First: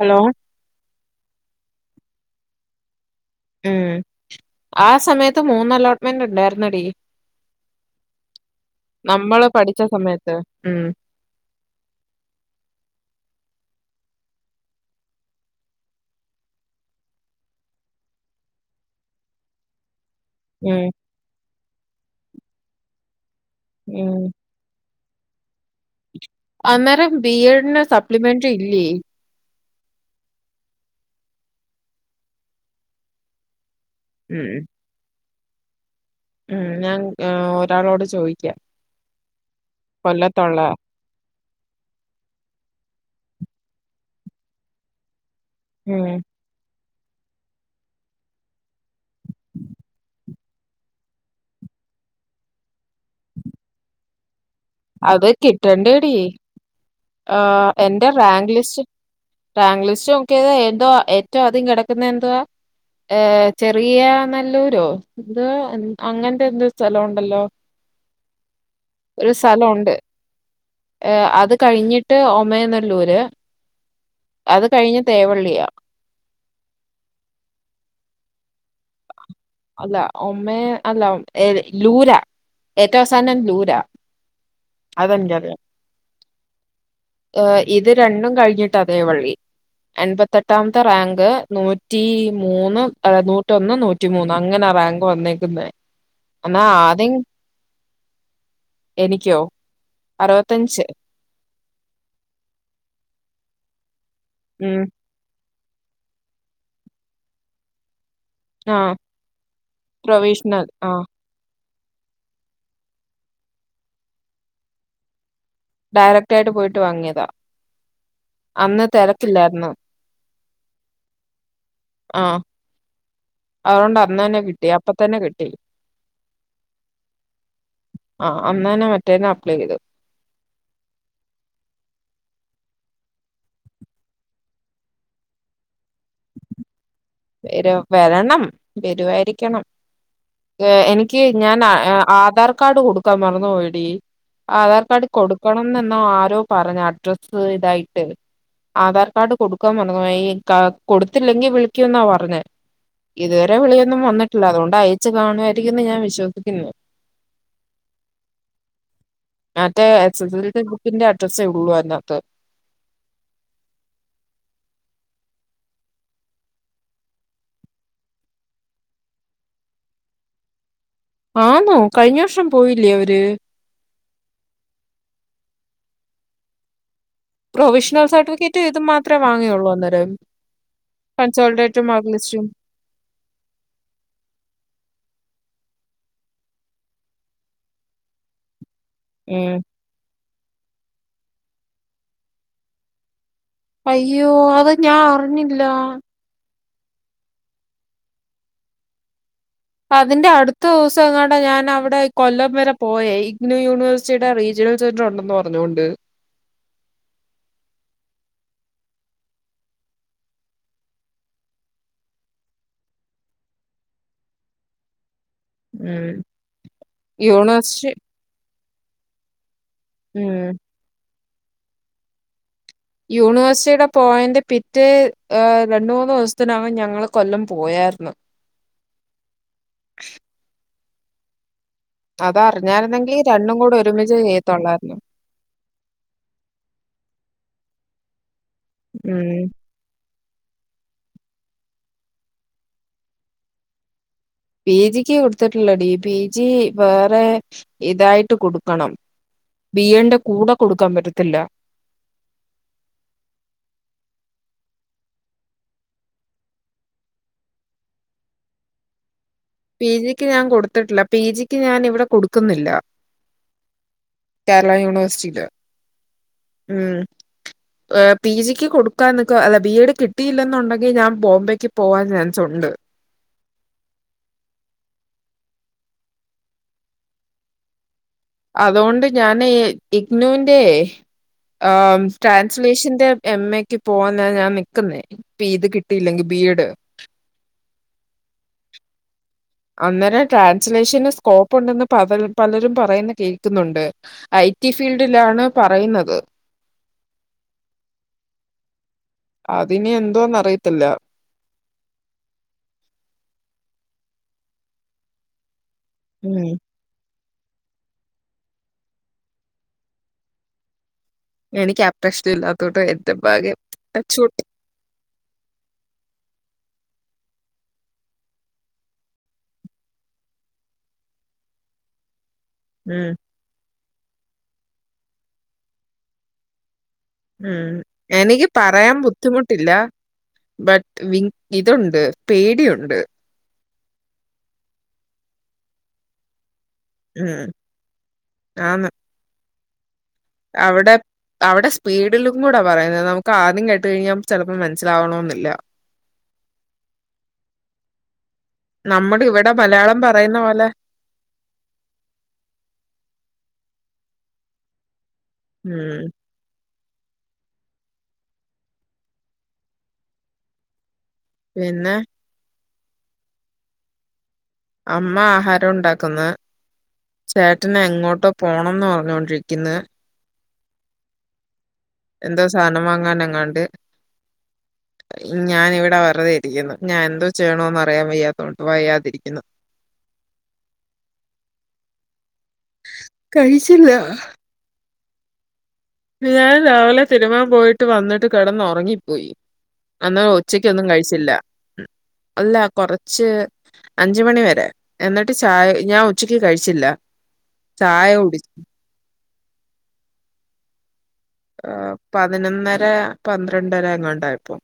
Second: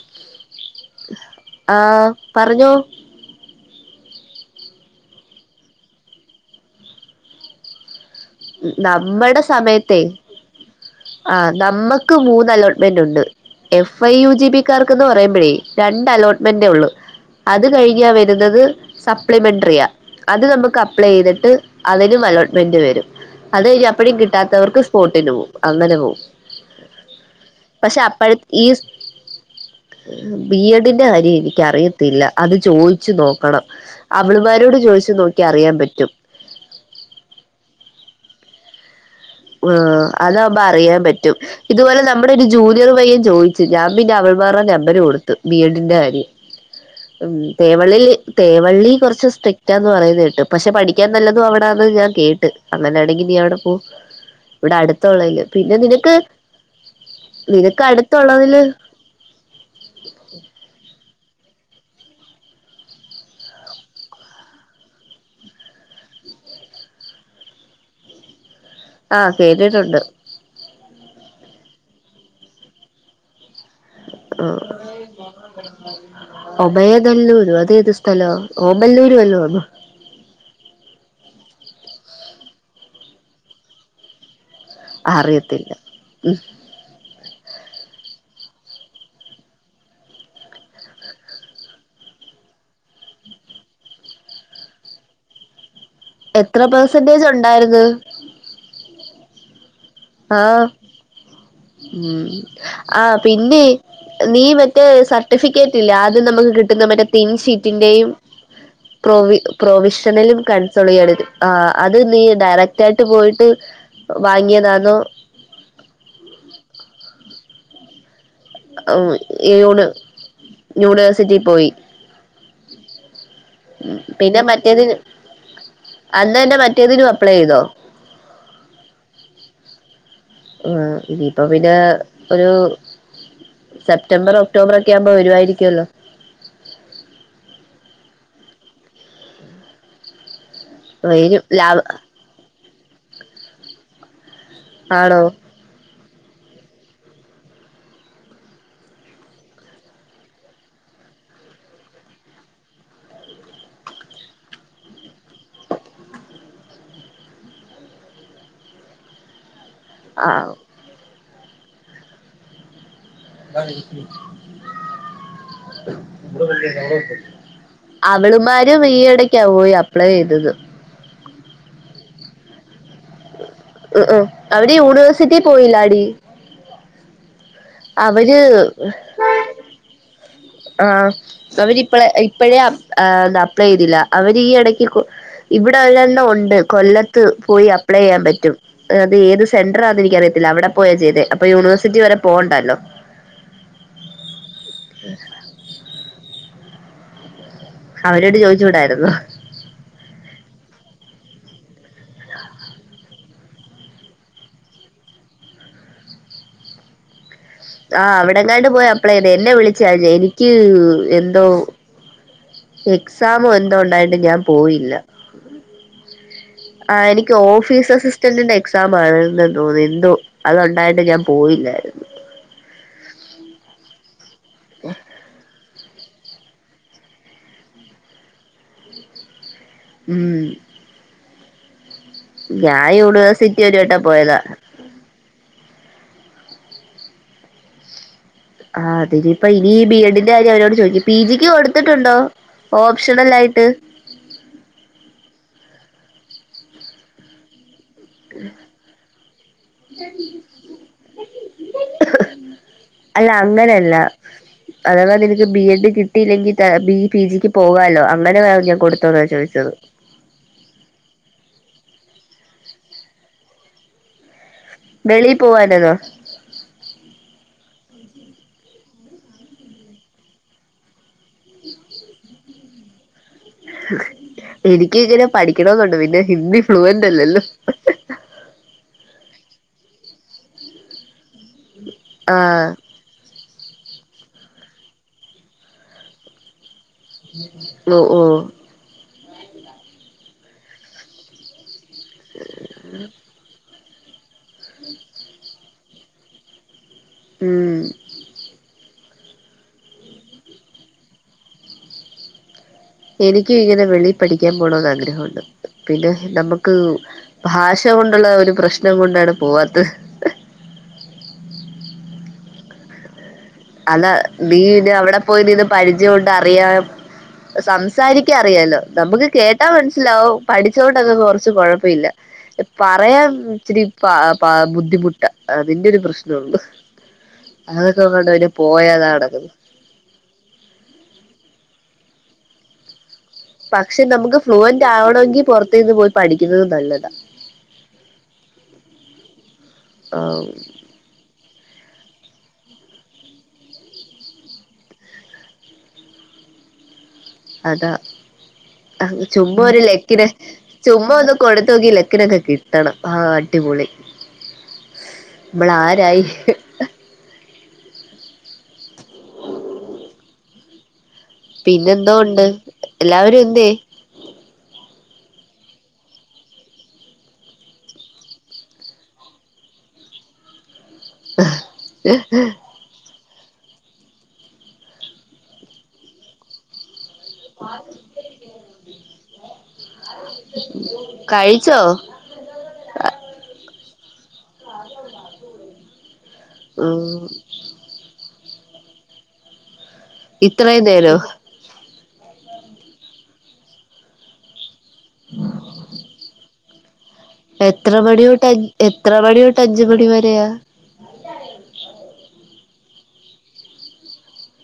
Hello ആഹ് പറഞ്ഞോ ഉം ആ സമയത്ത് മൂന്ന് അലോട്ട്മെന്റ് ഉണ്ടായിരുന്നടീ നമ്മടെ നമ്മള് പഠിച്ച സമയത്ത് ഉം ആ നമ്മക്ക് മൂന്ന് അലോട്ട്മെന്റ് ഉണ്ട് എഫ് ഐ യു ജിപിക്കാർക്ക് എന്ന് പറയുമ്പോഴേ രണ്ട് അലോട്ട്മെന്റ് ഉള്ളു അത് കഴിഞ്ഞാ വരുന്നത് സപ്ലിമെന്ററിയാ അത് നമുക്ക് ഉം അപ്ലൈ ചെയ്തിട്ട് അതിനും അലോട്ട്മെന്റ് വരും അത്ഞ്ഞി അപ്പഴും ഉം കിട്ടാത്തവർക്ക് സ്പോട്ടിന് പോവും അങ്ങനെ പോവും അന്നേരം ബി എ ഡി ന് പക്ഷെ അപ്പഴ സപ്ലിമെന്ററി ഈ ഇല്ലേ? ബി എ ഡിന്റെ കാര്യം എനിക്ക അറിയത്തില്ല അത് ചോയിച്ചു നോക്കണം ഉം അവളമാരോട് ചോദിച്ച് നോക്കി അറിയാൻ പറ്റും ഉം ഞാൻ ഒരാളോട് ചോയിക്ക്യം ആ അതാവ്പ അറിയാൻ പറ്റും ഇതുപോലെ നമ്മുടെ ഒരു ജൂനിയർ പയ്യൻ ചോദിച്ചു ഞാൻ പിന്നെ അവൾമാരുടെ നമ്പര് കൊടു ബി എ ഡിന്റെ ഉം കാര്യം [inaudible] ഉം തേവള്ളിൽ തേവള്ളി കുറച്ച് സ്ട്രിക്റ്റാന്ന് പറയുന്നത് കേട്ട് പക്ഷെ പഠിക്കാൻ നല്ലതും അവിടെന്ന് ഞാൻ കേട്ട് അങ്ങനെയാണെങ്കിൽ നീ അവിടെ പോ ഇവിടെ അത് അടുത്തുള്ളതില് പിന്നെ കിട്ടണ്ട ടി നിനക്ക് ആ നിനക്ക് എന്റെ റാങ്ക് അടുത്തുള്ളതില് ലിസ്റ്റ് റാങ്ക് ലിസ്റ്റ് നോക്കിയത എന്തോ ഏറ്റവും ആധികം കിടക്കുന്ന എന്തുവ ഏഹ ചെറിയ നല്ലൂരോ എന്തുവാ അങ്ങനത്തെ എന്തോ സ്ഥലം ഉണ്ടല്ലോ ആഹ് ഒരു സ്ഥലം വുണ്ട് കേട്ടിട്ടുണ്ട് ഏ അത് കഴിഞ്ഞിട്ട് ഒമയനല്ലൂര് അത് കഴിഞ്ഞ തേവള്ളിയാ [unintelligible] ഒമയനല്ലൂരു അതേഏത് സ്ഥലോ ഓമല്ലൂരു വല്ലോ ആന്നോ അല്ല ഒമ്മ അല്ല ഏ ലൂരാ ഏറ്റവും അവസാനം ലൂരാ അതെനിക്കറിയാം അറിയത്തില്ല ഉം ഏ ഇത് രണ്ടും കഴിഞ്ഞിട്ടാ തേവള്ളി എൺപത്തെട്ടാമത്തെ റാങ്ക് നൂറ്റി മൂന്ന് നൂറ്റൊന്ന് നൂറ്റി മൂന്ന് അങ്ങനെ റാങ്ക് വന്നേക്കുന്നേ എത്ര എന്നാ ആദ്യം പെർസെന്റേജ് ഉണ്ടായിരുന്നു എനിക്കോ ആ അറുപത്തഞ്ച് ഉം ആ പിന്നെ നീ ഉം മറ്റേ സർട്ടിഫിക്കറ്റ്ല്ല ആദ്യം നമുക്ക് കിട്ടുന്ന മറ്റേ തിൻഷീറ്റിന്റെയും ആ പ്രൊവി പ്രൊവിഷനിലും പ്രൊവിഷണൽ ആ കൺസൊളിയണത് ആ അത് നീ ഡയറക്റ്റ് ആയിട്ട് പോയിട്ട് വാങ്ങിയതാന്നോ ഡയറക്റ്റ് ആയിട്ട് പോയിട്ട് വങ്ങിയതാ ഉം യൂണ് യൂണിവേഴ്സിറ്റി പോയി ആഹ്‌ പിന്നെ കിട്ടി മറ്റേത് അപ്പൊ തന്നെ കിട്ടി അന്ന് തന്നെ മറ്റേതിനും അപ്ലൈ ചെയ്തോ ആ അന്ന് തന്നെ മറ്റേതിന്ന് അപ്ലൈ ചെയത് ഉം ഇതിപ്പോ പിന്നെ ഒരു സെപ്റ്റംർ ഒക്ടോബറ ഒക്ക ആകുമ്പോ വരുമായിരിക്കുമല്ലോ വെരു വരണം വരുവായിരിക്കണം ഏ എനിക്ക് വരും ഞാൻ ലാ ആധാർ കാർഡ് കൊടുക്കാൻ മറന്നു പോയടി ആധാർ കാഡ് ആണോ കൊടുക്കണം എന്ന് ആരോ പറഞ്ഞു അഡ്രസ്സ് ഇതായിട്ട് ആധാർ കാർഡ് കൊടുക്കാൻ പറഞ്ഞു ഈ കൊടുത്തില്ലെങ്കി വിളിക്കൂന്നാ പറഞ്ഞത് ഇതുവരെ വിളിയൊന്നും വന്നിട്ടില്ല അതുകൊണ്ട് അയച്ചു കാണുമായിരിക്കും എന്ന് ഞാൻ വിശ്വസിക്കുന്നു മറ്റേ എസ് എസ് ൽ ആഹ് സി ബുക്കിന്റെ അഡ്രസ്സേ ഉള്ളൂ അതിനകത്ത് [unintelligible] അവളമാരും ഈയിടക്കാ പോയി അപ്ലൈ ചെയ്തത് ആന്നോ കഴിഞ്ഞ വർഷം പോയില്ലേ അവര് [unintelligible] അവര് യൂണിവേഴ്സിറ്റി പോയില്ല ടി പ്രൊവിഷ്ണൽ അവര് സർട്ടിഫിക്കറ്റ് ഇത് മാത്രയ് വാങ്ങിയുള്ളൂ അന്നേരം ആഹ് ഗൗരി കൺസോൾഡേറ്റും ഇപ്പളേ മാർക്ക് ലിസ്റ്റും ഇപ്പഴേ അപ് ആഹ് എന്താ അപ്ലൈയ്തില്ല. അവര് ഈ എടക്ക് കു ഇവിടെ ഒരണ്ണം ഉണ്ട് കൊല്ലത്ത് പോയി അപ്ലൈ ചെയ്യാൻ പറ്റും. അത് ഏത് ഉം സെൻട്രാന്ന് എനിക്കറിയത്തില്ല അവിടെ പോയ ചെയ്തെ. അപ്പൊ യൂണിവേഴ്സിറ്റി വരെ പോവണ്ടല്ലോ. അയ്യോ അത് ഞാൻ അറിഞ്ഞില്ല. അവരോട് ചോയിചൂടായിരുന്നോ. അതിന്റെ അടുത്തൂസങ്ങാണ്ടേ ഞാൻ അവിടെ കൊല്ലം വരെ പോയേയ് ഇന്ന് യൂണിവേഴ്സിടെ റീജിണൽ സീഡ്രോ ഉണ്ടെന്ന് പറഞ്ഞുകൊണ്ട് ആഹ് അവിടെങ്ങാണ്ട് പോയ അപ്ലയ്തെ എന്നെ വിളിചാഞ് എനിക്ക് എന്തോ എക്സാമ് എന്തോ ഉണ്ടായണ്ട് ഞാൻ പോയില്ല. ഉം. ആഹ് എനിക്ക് യൂണിവേഴ്സിറ്റി ഓഫീസസ് [unintelligible] എക്സാം ആണെന്ന് തോന്നിയെന്തോ ഉം. അത് ഉണ്ടായിട്ട് ഞാൻ പോയില്ലായിര് യൂണിവേഴ്സിറ്റിയുടെ പോയന്റ് പിറ്റെയ് ഏഹ് രണ്ട് മൂന്ന് ദിവസ് ത്തിനകം ഞങ്ങൾ കൊല്ലം പോയാര്ന്നു. ഉം അത് ഞാൻ അറിഞ്ഞായിരുന്നങ്കിൽ രണ്ടും യൂണിവേഴ്സിറ്റി കൂട ഒരു വട്ടം ഒരുമിച്ച് പോയതാ ചെയ്യതൊള്ളായിരുന്നു. ആഹ് ഉം. അതിനിപ്പ ഇ ഈ ബി എഡിന്റെ കാര്യം അവരോട് ചോദയിക്ക്. പി ജി ക്ക് കൊടുത്തിട്ടുണ്ടോ? ഓപ്ഷണൽ ആയിട്ട് പി ജിക്ക് കൊട്ത്തിട്ട്ള്ളടീ പി ജി വേറെ ഇതായിട് ട്ട് കൊടുക്കണം ബീ എന്റെ കൂടെ കൊടുക്കാൻ പറ്റത്തില്ല. അല്ല അങ്ങനെയല്ല അതവാ നിനക്ക് ബി എഡ് കിട്ടിയില്ലെങ്കിൽ താ ബി പി ജിക്ക് പോകാലോ. അങ്ങനെ വേ ഞാൻ കൊടുത്തോന്നാ ചോദിച്ചത്. പി ജിക്ക് ഞാൻ കൊടുത്തിട്ടില്ല. പി ജിക്ക് ഞാൻ ഇവിടെ കൊടുക്കുന്നില്ല. കേരള വെളി യൂണിവേഴ്സിറ്റിയില്. പോവാനെന്നോ ഉം ഏഹ് പി ജിക്ക് കൊടുക്കാൻ നിക്കോ അല്ല ബി എഡ് കിട്ടയില്ലെന്നുണ്ടെങ്കിൽ ഞാൻ ബോംബെക്ക് പോവാൻ ചാൻസ് ഉണ്ട്. എനിക്ക് ഇങ്ങനെ പഠിക്കണെന്നുണ്ട് പിന്നെ ഹിന്ദി ഫ്ലുവന്റ് അല്ലല്ലോ. അതോണ്ട് ഞാന് ഇഗ്നുന്റെയ് ആം ആഹ് ട്രാൻസ്ലേഷന്റെ എം എക്ക് പോവാന ഞാൻ നിക്കുന്നേ ഇപ്പ ഇത് കിട്ടിയില്ലെങ്കിൽ ബി എഡ്. ഒ ഓഹ് അന്നേരം ട്രാൻസ്ലേഷന് സ്കോപ്പ് ഉണ്ടെന്ന് പതൽ പലരും പറയുന്ന കേ ക്കുന്നുണ്ട്. ഐ ടി ഫീൽഡിലാണ് പറയുന്നത്. ഉം അതിനി എന്തോന്ന് അറിയത്തില്ല. എനിക്കും ഇങ്ങനെ വെളിയി പഠിക്കാൻ പോണോന്ന് ആഗ്രഹുണ്ട്. പിന്നെ ഉം. നമുക്ക് ഭാഷ കൊണ്ടുള്ള ഒരു പ്രശ്നം കൊണ്ടാണ് പോവാത്തെ. എനിക്ക് ആ പ്രശ്നം ഇല്ലാത്തോട്ട് എന്റെ ഭാഗ്യം. അതാ ടച്ച് നീ ഇനി അവിടെ പോയി നിന്ന് പരിചയുണ്ട് അറിയാ സംസാരിക്കാൻ അറിയാലോ. നമുക്ക് കേട്ടാ മൻസ്സിലാവും പഠിച്ചോണ്ടൊന്നും കൊറച്ച് കൊഴപ്പ ഇല്ല. [inaudible] പറയാൻ ഇച്ചിരി പ പ ബുദ്ധിമുട്ടാ അതിന്റെ ഒരു പ്രശ്നൊള്ളു ഉം എനിക്ക് പറയാൻ നടക്കുന്നത് ബുദ്ധിമുട്ടിൽ ല്ല. ബട്ട് വിങ് ഇതുണ്ട് പേടിയുണ്ട്. പക്ഷെ നമുക്ക് ഫ്ലുവന്റ് ആവണങ്കിൽ പുറത്തേന്ന് പോയി പഠിക്കുന്നത് നല്ലത്. ഉം ആന്ന്. ആഹ് അവിടെ അവിടെ സ്പീഡിലും കൂടെ പറയുന്നത് നമുക്ക് ആദ്യം കേട്ട് കഴിഞ്ഞാ ചെലപ്പം മനസ്സിലാവണോന്നില്ല. അതാ. നമ്മുടെ അഹ് ഇവിടെ ചുമ്മാ ഒരു മലയാളം ലെക്കിന് പറയുന്ന പോലെ ചുമ്മാ ഒന്ന് കൊടുത്തോക്കി ലക്കിനൊക്കെ കിട്ടണം. ആഹ് അടിപൊളി നമ്മള് ഉം ആരായി പിന്നെ പിന്നെന്തോൊണ്ട് എല്ലാവരും എന്തേ അമ്മ ആഹാരൊണ്ടാക്ക്ന്ന് ചേട്ടനെങ്ങോട്ടോ പോണംന്ന് പറഞ്ഞൊണ്ടിരിക്ക്ന്ന് അ എന്തോ സാധനം വാങ്ങാൻ എങ്ങാണ്ട് ഞാാനിവിടെ വെറുതെ ഇരിക്കുന്നു ഞാൻ എന്തോ ചെയ്യണോന്ന് അറിയാൻ വയ്യാത്തോ വയ്യാതിരിക്കുന്നു കഴിച്ചോ കഴിച്ചില്ല ആ ഞാൻ രാവിലെ തിരുമാൻ പോയിട്ട് വന്നിട്ട് കെടന്ന് ഒറങ്ങിപ്പോയി അന്ന ഉച്ചക്ക് ഇത്രയും ഒന്നും നേരോ കയിച്ചില്ല അല്ല കൊറച്ച് അഞ്ചുമണി വരെ എന്നിട്ട് ചായ ഞാൻ ഉച്ചക്ക് കഴിച്ചില്ല എത്ര ചായ മണിയൊട്ട്അ കുടിച്ചു. എത്ര മണി തൊട്ട് അഞ്ച് മണി വരെയ പതിനൊന്നര പന്ത്രണ്ടര അങ്ങണ്ടായപ്പൊ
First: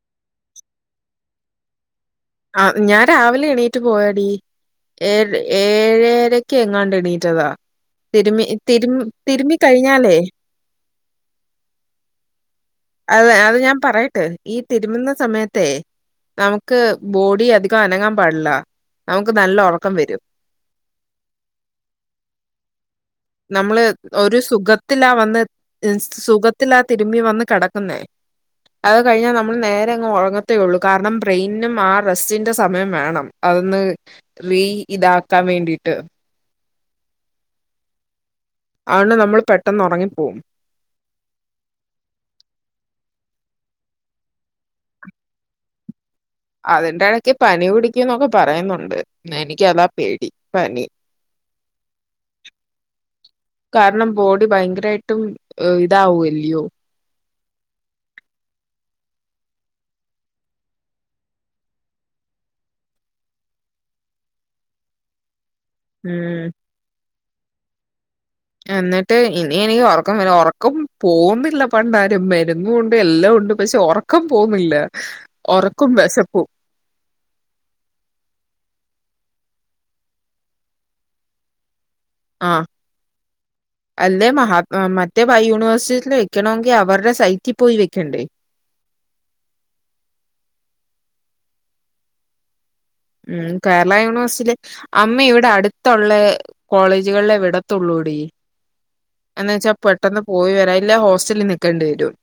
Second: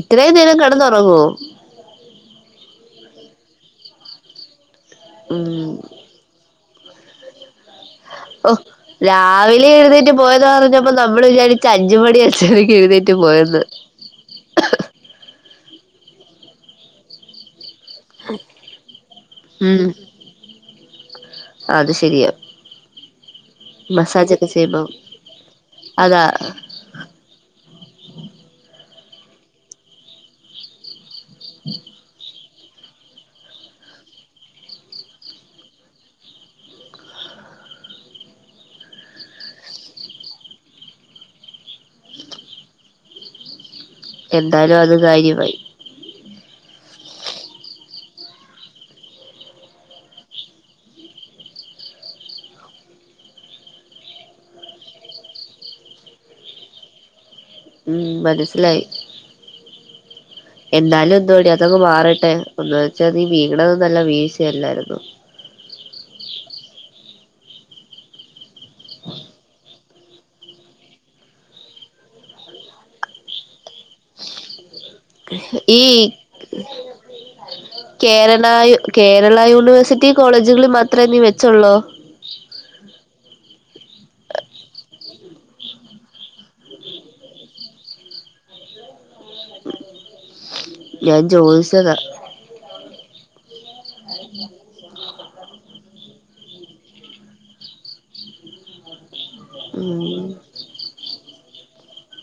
ഇത്രേം നേരം കിടന്നുറങ്ങോ ആഹ് ഞാൻ രാവിലെ എണീറ്റ് പോയാടി ഏര് ഉം ഏഴെര ക്കെങ്ങാണ്ട് എണീറ്റതാ തിരുമ്മി ഓഹ് തിരു തിരുമ്മി രാവിലെ എഴുന്നേറ്റ് കഴിഞ്ഞാലേ പോയെന്ന് പറഞ്ഞപ്പോ നമ്മൾ വിചാരിച്ച അഞ്ച്മണി [unintelligible] ക്ക് എഴുനെറ്റ് പോയന്ന് ട്ട് ഈ തിരുമുന്ന സമയത്തെ നമുക്ക് ബോഡി അധി ക്ക അനങ്ങാൻ പാടില്ല നമുക്ക് നല്ല ഉം ഒറക്കം വരും അത് ശരിയ നമ്മള് ഒരു ചെയ്യുമ്പോ സുഖത്തിലാ വന്ന് അതാ സുഖത്തിലാ തിരുമ്പി വന്ന് കട ക്കന്നെ അത് കഴിഞ്ഞ നമ്മൾ നേരെങ് ഒറങ്ങത്തേള്ളൂ കാർണം ബ്രെയിനും ആ റസ് ന്റ സമയം വേണം അതൊന്ന് റീ ഇതാക്കാൻ വേണ്ടിട്ട് ആണ്ട് നമ്മൾ പെട്ടെന്നൊറങ്ങിപ്പോം എന്തായാലും അത് കാര്യവായി അതിന്റെടക്ക് പനി കുടിക്കുന്നൊക്കെ പറയ്ന്നൊണ്ട് എനിക്ക് അതാ പേടി പനി [inaudible] കാർണം ബോഡി ഭയങ്കരാട്ടും ഇതാവുല്യോ ഉം മനസ്സിലായി എന്നാലും എന്തുവാടി അതങ് മാറട്ടെ ഒന്ന് വെച്ചാ നി വീണത് നല്ല വീഴ്ചയല്ലാരുന്നൊ ഉം എന്നിട്ട് ഇനി എനിക്ക് ഒറക്കം വ ഒറക്കം പോന്നില്ല പണ്ടാരം മരുന്നുണ്ട് എല്ലാം ഉണ്ട് പക്ഷെ ഒറ ക്കം പോന്നില്ല ഈ കേരള കേരള യൂണിവേഴ്സിറ്റി കോളേജുകളി മാത്രമേ നീ വെച്ചോള്ളോ ആഹ് അല്ലെ മഹാ മറ്റേ ബൈ യൂണിവേഴ്സിൽ വെക്കണോങ്കി അവറെ സൈറ്റി പോയി വെക്കണ്ടേ ഞാൻ ചോദിച്ചതാ ഉം കേരള യൂണിവേഴ്സിറ്റി അമ്മ ഇവിടെ അടു ത്തൊള്ള കോളേജുകളിലെ വിടത്തുള്ളൂ ടീ എന്നു വെച്ചാ ഉം പെട്ടെന്ന് പോയി വരാം ഇല്ല ഹോസ്റ്റലിൽ നിൽക്കേണ്ടി വരും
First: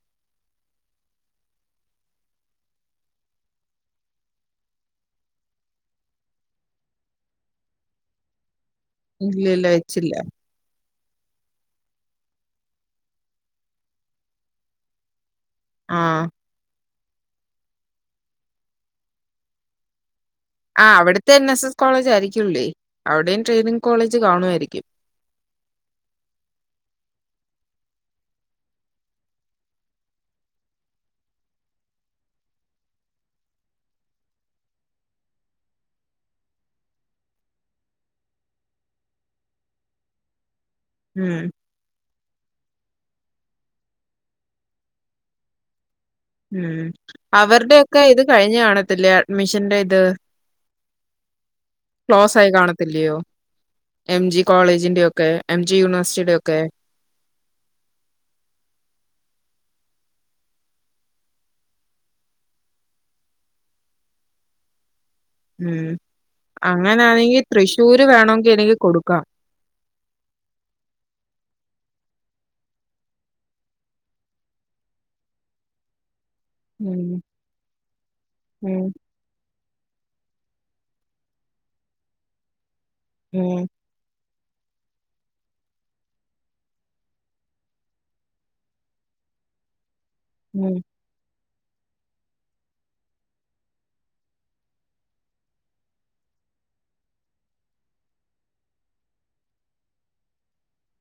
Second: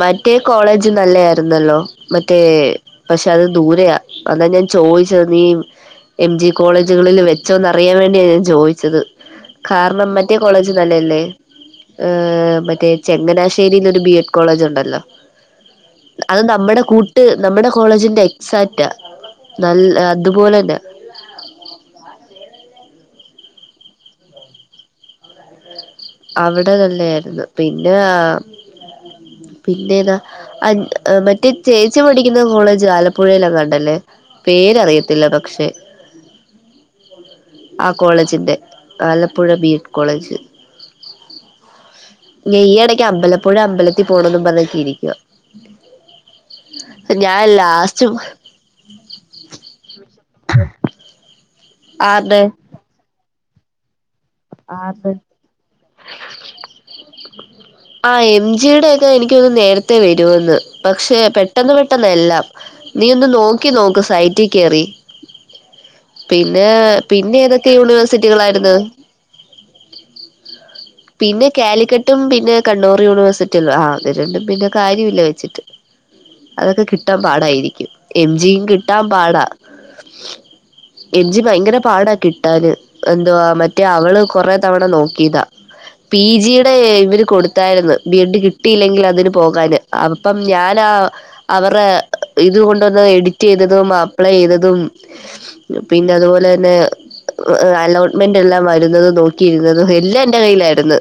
മറ്റേ കോളേജ് നല്ല ആരുന്നല്ലോ മറ്റേ പക്ഷെ അത് ദൂരയാ അതാ ഞാൻ ചോയിച്ചത് നീ എം ജി കോളേജുകളിൽ വെച്ചോന്ന് അറിയാവേണ്ടിയാ ഞാൻ ചോദിച്ചത് ഇല്ല ഇല്ല കാർണം വെച്ചില്ല മറ്റേ കോളേജ് നല്ലല്ലേ ഏഹ് മറ്റേ ചെങ്ങനാശ്ശേരിലോ ഒരു ബിയെറ്റ് കോളജ് ഒണ്ടല്ലോ ആ അത് നമ്മടെ കൂ ട്ട് നമ്മുടെ കോളേജിന്റെ എക്സാറ്റാ നൽ അതുപോലെ അവിട്ത്തെ എൻ എസ് എസ് കോളേജായിരിക്കുല്ലേ അവിടെയും ട്രെയിനിങ് കോളേജ് കാണുയിരിക്കും അവിടെ തല്ലായിരുന്നു പിന്നെ പിന്നെതാ മറ്റേ ചേച്ചി പഠിക്കുന്ന കോളേജ് ആലപ്പുഴയിലെങ്ങാണ്ടല്ലേ പേരറിയത്തില്ല പക്ഷെ ആഹ് കോളേജിൻ്റെ ആലപ്പുഴ ബി കോളേജ് ഉം ഈ ഇടക്ക് അമ്പലപ്പുഴ അമ്പലത്തിൽ പോണെന്നും പറഞ്ഞെച്ച് ഇരിക്കുവാ ഉം അവരുടെക്കെ ലാസ്റ്റ് ഇത് കഴിഞ്ഞ് കാണത്തില്ലേ അഡ്മിഷന്റെ ഇത് ആ [unintelligible] ക്ലോസായി കാണത്തില്ലയോ എം ജി കോളേജിന്റെ ആരുടെ ഒക്കെ എം ജി യൂണിവേഴ്സിറ്റിയുടെ ഒക്കെ ആഹ് എം ജിയുടെയൊക്കെ എനിക്ക് തോന്നുന്ന് നേരത്തെ വരോന്ന് പക്ഷെ പെട്ടെന്ന് പെട്ടെന്നെല്ലാം നീ ഒന്ന് നോക്കി നോക്ക് സൈറ്റ് കേറി ഉം പിന്നെ അങ്ങനാണെങ്കി പിന്നെ ഏതൊക്കെ തൃശ്ശൂര് വേണോങ്കി എനിക്ക് യൂണിവേഴ്സിറ്റികളായിര്ന്ന് കൊടുക്കാം. പിന്നെ കാലിക്കെട്ടും പിന്നെ കണ്ണൂറ് യൂണിവേഴ്സിറ്റി ആഹ് രണ്ടും പിന്നെ കാര്യം ഇല്ല വെച്ചിട്ട് അതൊക്കെ കിട്ടാൻ ഉം പാടായിരിക്കും എം ജിയും ഉം കിട്ടാം പാടാ എം ജി ഭയങ്കര പാടാ കിട്ടാന് എന്തുവാ മ ഉം അവള് കൊറെ തവണ നോക്കിതാ പി ജിയ്ടെ ഇവര് കൊടുത്തായിരുന്നു ബി എഡ് കിട്ടിയില്ലെങ്കി അതിന് പോകാന് അപ്പം ഉം ഞാനാ അവറെ ഇത് കൊണ്ട് വന്ന് എഡിറ്റ് ചെയ്തതും അപ്ലൈയ്തതും പിന്നെ അതുപോലെന്നെ അലോട്ട്മെന്റ് എല്ലാം വരുന്ന നോക്കിയിരുന്നതും എല്ലാം എന്റെ കയ്യിലായിര്ന്ന്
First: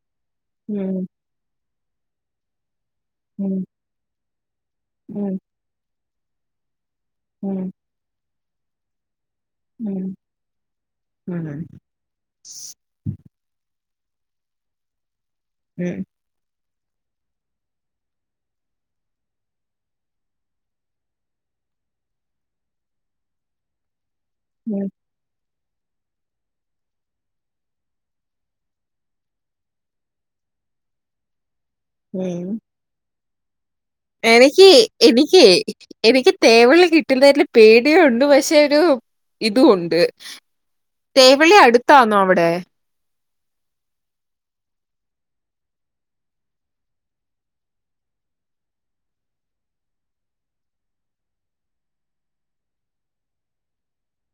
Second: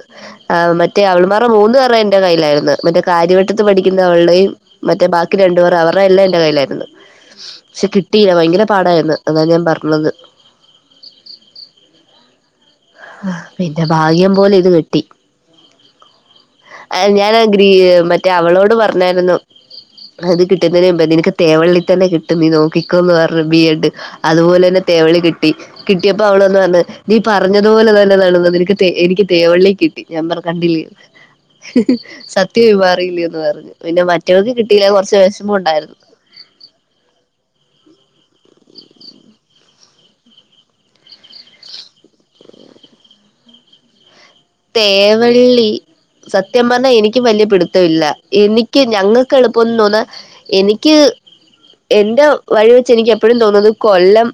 ആഹ് മറ്റേ ഉം അവൾമാരുടെ മൂന്ന് പേരുടെയും എന്റെ കയ്യിലായിരുന്നു മറ്റേ ഉം കാര്യവട്ടത്ത് പഠിക്ക്ന്ന അവൾടെയും മറ്റേ ഉം ബാക്കി ഉം രണ്ടുപേർ അവർടെ എല്ലാം എന്റെ കയ്യിലായിരുന്നു ഉം പക്ഷെ കിട്ടില്ല ഭയങ്കര പാടായിരുന്നു അതാ ഞാം പറഞ്ഞത് ഉം ഉം പിന്നെ ഭാഗ്യം പോലെ ഇത് കിട്ടി ഉം ആഹ് ഞാനാ ഗ്രീ മറ്റേ അവളോട് പറഞ്ഞായിരുന്നു അത് കിട്ടുന്നതിനു മുമ്പ് നിനക്ക് തേവള്ളിത്തന്നെ കിട്ടും നീ നോക്കിക്കോന്ന് പർഞ്ഞ് ബി യെ ഡ് അതുപോലെ തന്നെ തേവളളി കിട്ടി കിട്ടിയപ്പോ അവള് വന്ന് പറഞ്ഞ് ടീ പറ പറഞ്ഞതു പോലെ തന്നെ നടന്നത് നിന എനിക്ക് തേവള്ളി കിട്ടി ഞാൻ പറഞ് കണ്ടില്ലേ ഉം സത്യമറിയില്ലെന്ന് പറഞ്ഞു പിന്നെ മറ്റവക്ക് എനിക്ക് കിട്ടിയില്ല കോർച്ച് എനിക്ക് വെഷമോണ്ടായിരുന്നു എനിക്ക് തേവള്ളി കിട്ടുന്നതിൽ പേടിയുണ്ട് പക്ഷെ ഒരു ഇതു ഉണ്ട്. തേവള്ളി അടുത്താന്നോ അവിടെ? തേവള്ളി സത്യം പറഞ്ഞാ എനിക്കും വല്യ പിടുത്തം ഇല്ല എനിക്ക് ഞങ്ങക്ക് എളുപ്പൊന്ന് തോന്നാ എനിക്ക് എന്റെ വഴി വെച്ച് എനിക്ക് എപ്പഴും തോന്നുന്നത് കൊല്ലം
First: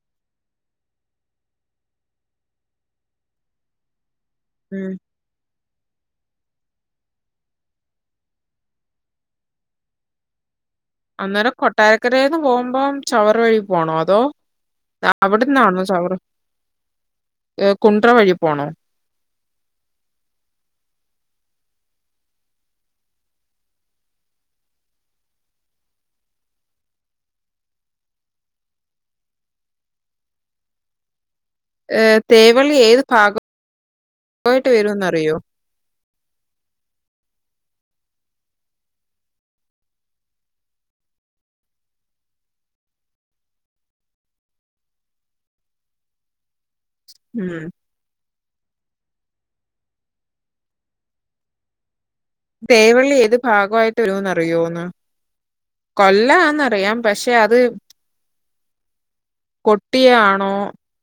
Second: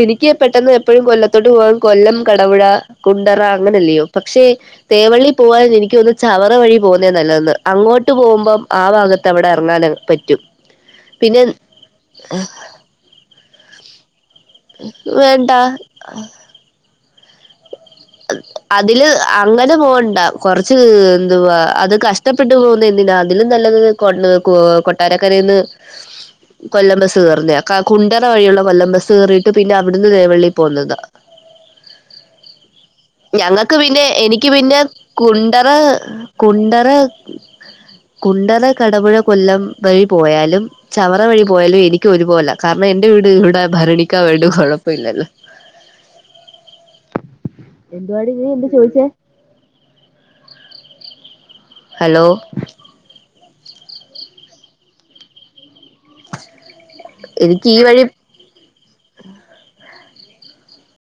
എനിക്ക് പെട്ടെന്ന് എപ്പഴും കൊല്ലത്തോട്ട് പോവാൻ കൊല്ലം ക തവഴ, കുണ്ടറ അങ്ങനെല്ലയോ പക്ഷേ ഉം തേവള്ളി പോകാൻ എനിക്ക് തോന്നുന്നു ചവറ വഴി പോകുന്നേ നല്ലതന്ന് അങ്ങോട്ട് പോകുമ്പം ആഹ് ഭാഗത്ത് അവിടെ എറങ്ങാന് പറ്റും. പിന്നെ അന്നേരം കൊട്ടാരക്കരെന്ന് പോകുമ്പം ചവറ വഴി പോണോ അതോ വേണ്ട അവിടന്നാണോ ചവറ് ഏഹ് കുൺറ വഴി പോണോ? അതില് അങ്ങനെ പോണ്ട കോർച്ച് എന്തുവാ അത് കഷ്ടപ്പെട്ട് പോകുന്നെ എന്തിനാ അതിലും നല്ലത് കൊട്ന്ന് കൊ കൊട്ടാരക്കരെന്ന് ഉ കൊല്ലം ബസ് കയറുന്നയാ ക കുണ്ടറ വഴിയുള്ള കൊല്ലം ബസ് കയറിയിട്ട് പിന്നെ അവിടുന്ന് തേവള്ളിൽ പോകുന്നതാ. ഏഹ് തേവള്ളി ഏത് ഞങ്ങൾക്ക് പിന്നെ എനിക്ക് ഭാഗമായിട്ട് പിന്നെ വരുംന്നറിയോ കുണ്ടറ കുണ്ടറ കുണ്ടറ കടപുഴ കൊല്ലം വഴി പോയാലും ചവറ വഴി പോയാലും എനിക്ക് ഒരുപോലാ കാരണം എന്റെ വീട് ഇവിടെ ഭരണിക്കാവോണ്ട് കുഴപ്പല്ലല്ലോ ഉം എന്തുവാടീ നീ എന്ത ചോദിച്ചത് ഹലോ തേവള്ളി ഏത് ഭാഗായിട്ട് വരോന്ന് അറിയോന്ന് കൊല്ലാന്നറിയാം പക്ഷെ അത് എനിക്ക് ഈ വഴി കൊട്ടിയാണോ